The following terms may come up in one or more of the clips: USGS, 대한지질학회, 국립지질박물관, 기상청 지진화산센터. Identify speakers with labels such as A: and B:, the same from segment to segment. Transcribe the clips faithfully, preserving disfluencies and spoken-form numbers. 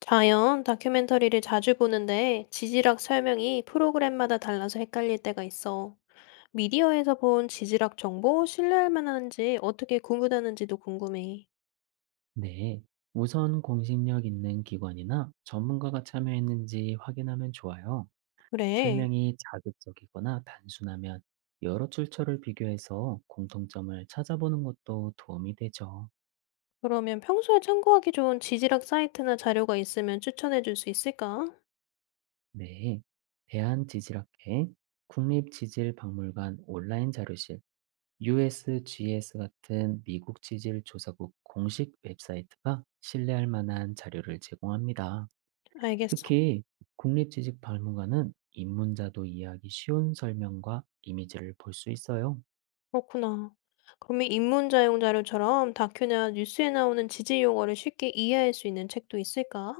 A: 자연 다큐멘터리를 자주 보는데 지질학 설명이 프로그램마다 달라서 헷갈릴 때가 있어. 미디어에서 본 지질학 정보 신뢰할 만한지 어떻게 구분하는지도 궁금해.
B: 네, 우선 공신력 있는 기관이나 전문가가 참여했는지 확인하면 좋아요.
A: 그래.
B: 설명이 자극적이거나 단순하면 여러 출처를 비교해서 공통점을 찾아보는 것도 도움이 되죠.
A: 그러면 평소에 참고하기 좋은 지질학 사이트나 자료가 있으면 추천해 줄 수 있을까?
B: 네, 대한지질학회, 국립지질박물관 온라인 자료실, 유에스지에스 같은 미국 지질 조사국 공식 웹사이트가 신뢰할 만한 자료를 제공합니다.
A: 알겠어.
B: 특히 국립지식 박물관은 입문자도 이해하기 쉬운 설명과 이미지를 볼 수 있어요.
A: 그렇구나. 그러면 입문자용 자료처럼 다큐나 뉴스에 나오는 지질 용어를 쉽게 이해할 수 있는 책도 있을까?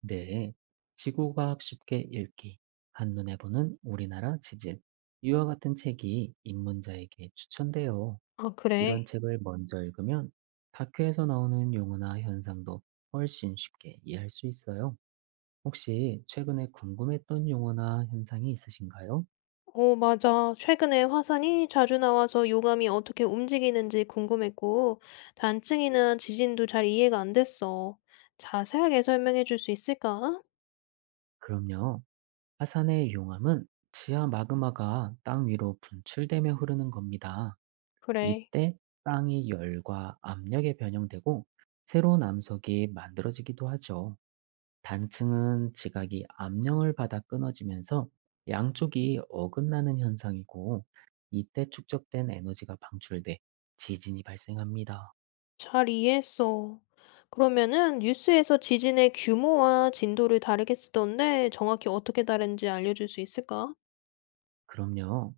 B: 네. 지구과학 쉽게 읽기, 한눈에 보는 우리나라 지질, 이와 같은 책이 입문자에게 추천돼요.
A: 아, 그래.
B: 이런 책을 먼저 읽으면 다큐에서 나오는 용어나 현상도 훨씬 쉽게 이해할 수 있어요. 혹시 최근에 궁금했던 용어나 현상이 있으신가요?
A: 어, 맞아. 최근에 화산이 자주 나와서 요감이 어떻게 움직이는지 궁금했고, 단층이나 지진도 잘 이해가 안 됐어. 자세하게 설명해 줄 수 있을까?
B: 그럼요. 화산의 용암은 지하 마그마가 땅 위로 분출되며 흐르는 겁니다.
A: 그래,
B: 이때 땅이 열과 압력에 변형되고 새로운 암석이 만들어지기도 하죠. 단층은 지각이 압력을 받아 끊어지면서 양쪽이 어긋나는 현상이고 이때 축적된 에너지가 방출돼 지진이 발생합니다.
A: 잘 이해했어. 그러면은 뉴스에서 지진의 규모와 진도를 다르게 쓰던데 정확히 어떻게 다른지 알려줄 수 있을까?
B: 그럼요.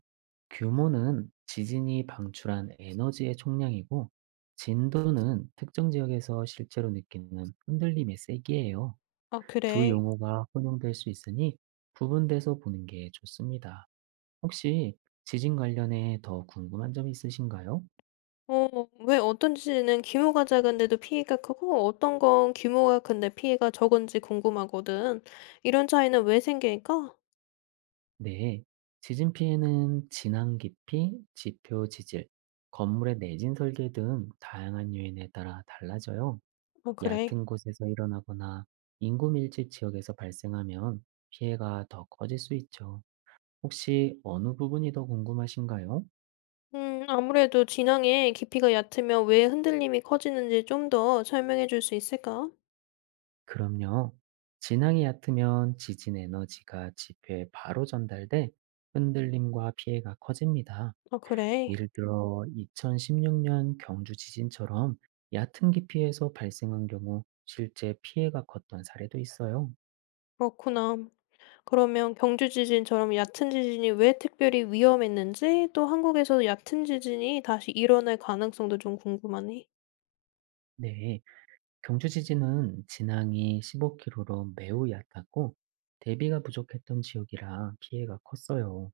B: 규모는 지진이 방출한 에너지의 총량이고, 진도는 특정 지역에서 실제로 느끼는 흔들림의 세기예요.
A: 아,
B: 두
A: 그래.
B: 용어가 혼용될 수 있으니 구분돼서 보는 게 좋습니다. 혹시 지진 관련해 더 궁금한 점 있으신가요?
A: 어, 왜 어떤 지진은 규모가 작은데도 피해가 크고 어떤 건 규모가 큰데 피해가 적은지 궁금하거든. 이런 차이는 왜 생길까?
B: 네. 지진 피해는 진앙 깊이, 지표 지질, 건물의 내진 설계 등 다양한 요인에 따라 달라져요.
A: 어 그래.
B: 얕은 곳에서 일어나거나 인구 밀집 지역에서 발생하면 피해가 더 커질 수 있죠. 혹시 어느 부분이 더 궁금하신가요?
A: 음 아무래도 진앙의 깊이가 얕으면 왜 흔들림이 커지는지 좀 더 설명해 줄 수 있을까?
B: 그럼요. 진앙이 얕으면 지진 에너지가 지표에 바로 전달돼 흔들림과 피해가 커집니다.
A: 아 그래.
B: 예를 들어 이천십육 년 경주 지진처럼 얕은 깊이에서 발생한 경우 실제 피해가 컸던 사례도 있어요.
A: 그렇구나. 그러면 경주 지진처럼 얕은 지진이 왜 특별히 위험했는지 또 한국에서 얕은 지진이 다시 일어날 가능성도 좀 궁금하네.
B: 네. 경주 지진은 진앙이 십오 킬로미터로 매우 얕았고 대비가 부족했던 지역이라 피해가 컸어요.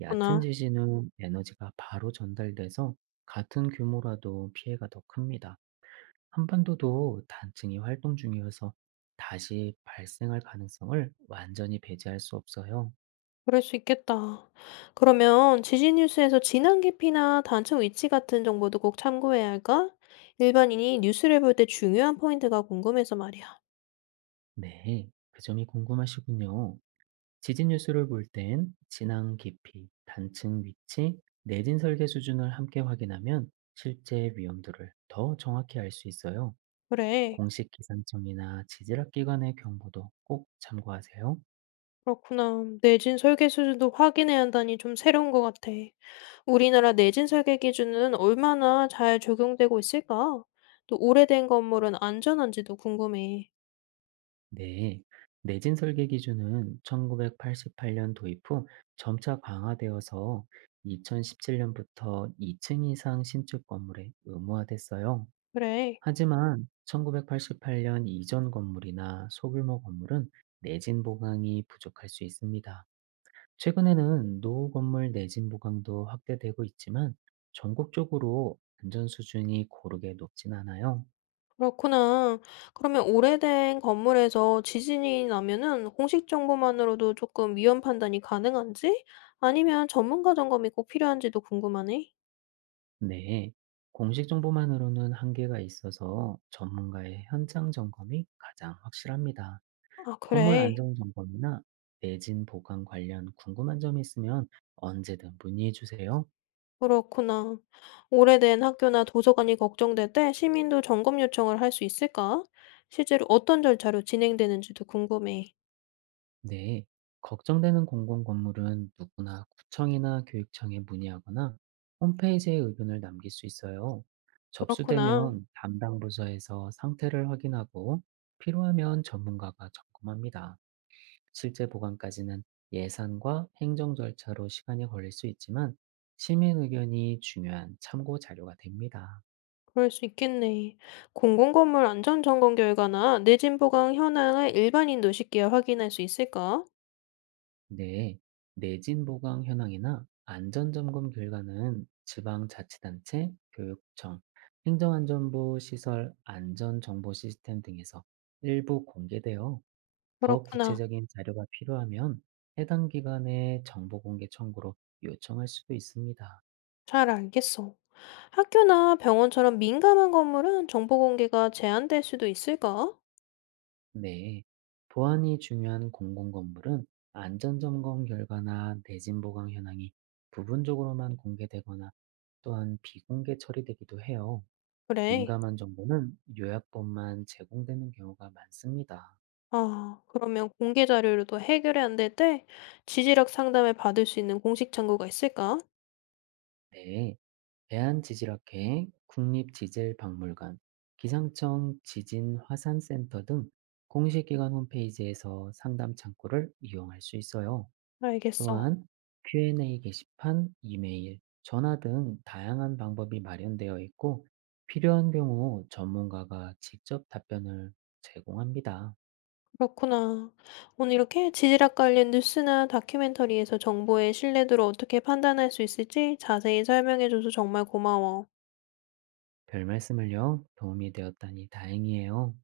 B: 얕은 지진은 에너지가 바로 전달돼서 같은 규모라도 피해가 더 큽니다. 한반도도 단층이 활동 중이어서 다시 발생할 가능성을 완전히 배제할 수 없어요.
A: 그럴 수 있겠다. 그러면 지진 뉴스에서 진앙 깊이나 단층 위치 같은 정보도 꼭 참고해야 할까? 일반인이 뉴스를 볼 때 중요한 포인트가 궁금해서 말이야.
B: 네, 그 점이 궁금하시군요. 지진 뉴스를 볼 땐 진앙 깊이, 단층 위치, 내진 설계 수준을 함께 확인하면 실제 위험도를 더 정확히 알 수 있어요.
A: 그래.
B: 공식 기상청이나 지질학 기관의 경보도 꼭 참고하세요.
A: 그렇구나. 내진 설계 수준도 확인해야 한다니 좀 새로운 것 같아. 우리나라 내진 설계 기준은 얼마나 잘 적용되고 있을까? 또 오래된 건물은 안전한지도 궁금해.
B: 네. 내진 설계 기준은 천구백팔십팔 년 도입 후 점차 강화되어서 이천십칠 년부터 이 층 이상 신축 건물에 의무화됐어요.
A: 그래.
B: 하지만 천구백팔십팔 년 이전 건물이나 소규모 건물은 내진 보강이 부족할 수 있습니다. 최근에는 노후 건물 내진 보강도 확대되고 있지만 전국적으로 안전 수준이 고르게 높진 않아요.
A: 그렇구나. 그러면 오래된 건물에서 지진이 나면은 공식 정보만으로도 조금 위험 판단이 가능한지? 아니면 전문가 점검이 꼭 필요한지도 궁금하네.
B: 네. 공식 정보만으로는 한계가 있어서 전문가의 현장 점검이 가장 확실합니다.
A: 아,
B: 건물
A: 그래.
B: 안전 점검이나 내진 보강 관련 궁금한 점이 있으면 언제든 문의해 주세요.
A: 그렇구나. 오래된 학교나 도서관이 걱정될 때 시민도 점검 요청을 할 수 있을까? 실제로 어떤 절차로 진행되는지도 궁금해.
B: 네, 걱정되는 공공 건물은 누구나 구청이나 교육청에 문의하거나 홈페이지에 의견을 남길 수 있어요.
A: 그렇구나.
B: 접수되면 담당 부서에서 상태를 확인하고 필요하면 전문가가 점검합니다. 실제 보관까지는 예산과 행정 절차로 시간이 걸릴 수 있지만 시민 의견이 중요한 참고 자료가 됩니다.
A: 그럴 수 있겠네. 공공건물 안전 점검 결과나 내진 보강 현황을 일반인도 쉽게 확인할 수 있을까?
B: 네, 내진 보강 현황이나 안전점검 결과는 지방자치단체, 교육청, 행정안전부 시설 안전정보 시스템 등에서 일부 공개되어 더
A: 그렇구나.
B: 구체적인 자료가 필요하면 해당 기관의 정보공개 청구로 요청할 수도 있습니다.
A: 잘 알겠어. 학교나 병원처럼 민감한 건물은 정보 공개가 제한될 수도 있을까?
B: 네, 보안이 중요한 공공건물은 안전점검 결과나 내진 보강 현황이 부분적으로만 공개되거나 또한 비공개 처리되기도 해요.
A: 그래.
B: 민감한 정보는 요약본만 제공되는 경우가 많습니다.
A: 아, 그러면 공개 자료로도 해결이 안 될 때 지지력 상담을 받을 수 있는 공식 창구가 있을까?
B: 네, 대한지질학회, 국립지질박물관, 기상청 지진화산센터 등 공식기관 홈페이지에서 상담 창구를 이용할 수 있어요.
A: 알겠어.
B: 또한 큐 앤 에이 게시판, 이메일, 전화 등 다양한 방법이 마련되어 있고 필요한 경우 전문가가 직접 답변을 제공합니다.
A: 그렇구나. 오늘 이렇게 지질학 관련 뉴스나 다큐멘터리에서 정보의 신뢰도를 어떻게 판단할 수 있을지 자세히 설명해줘서 정말 고마워.
B: 별 말씀을요. 도움이 되었다니 다행이에요.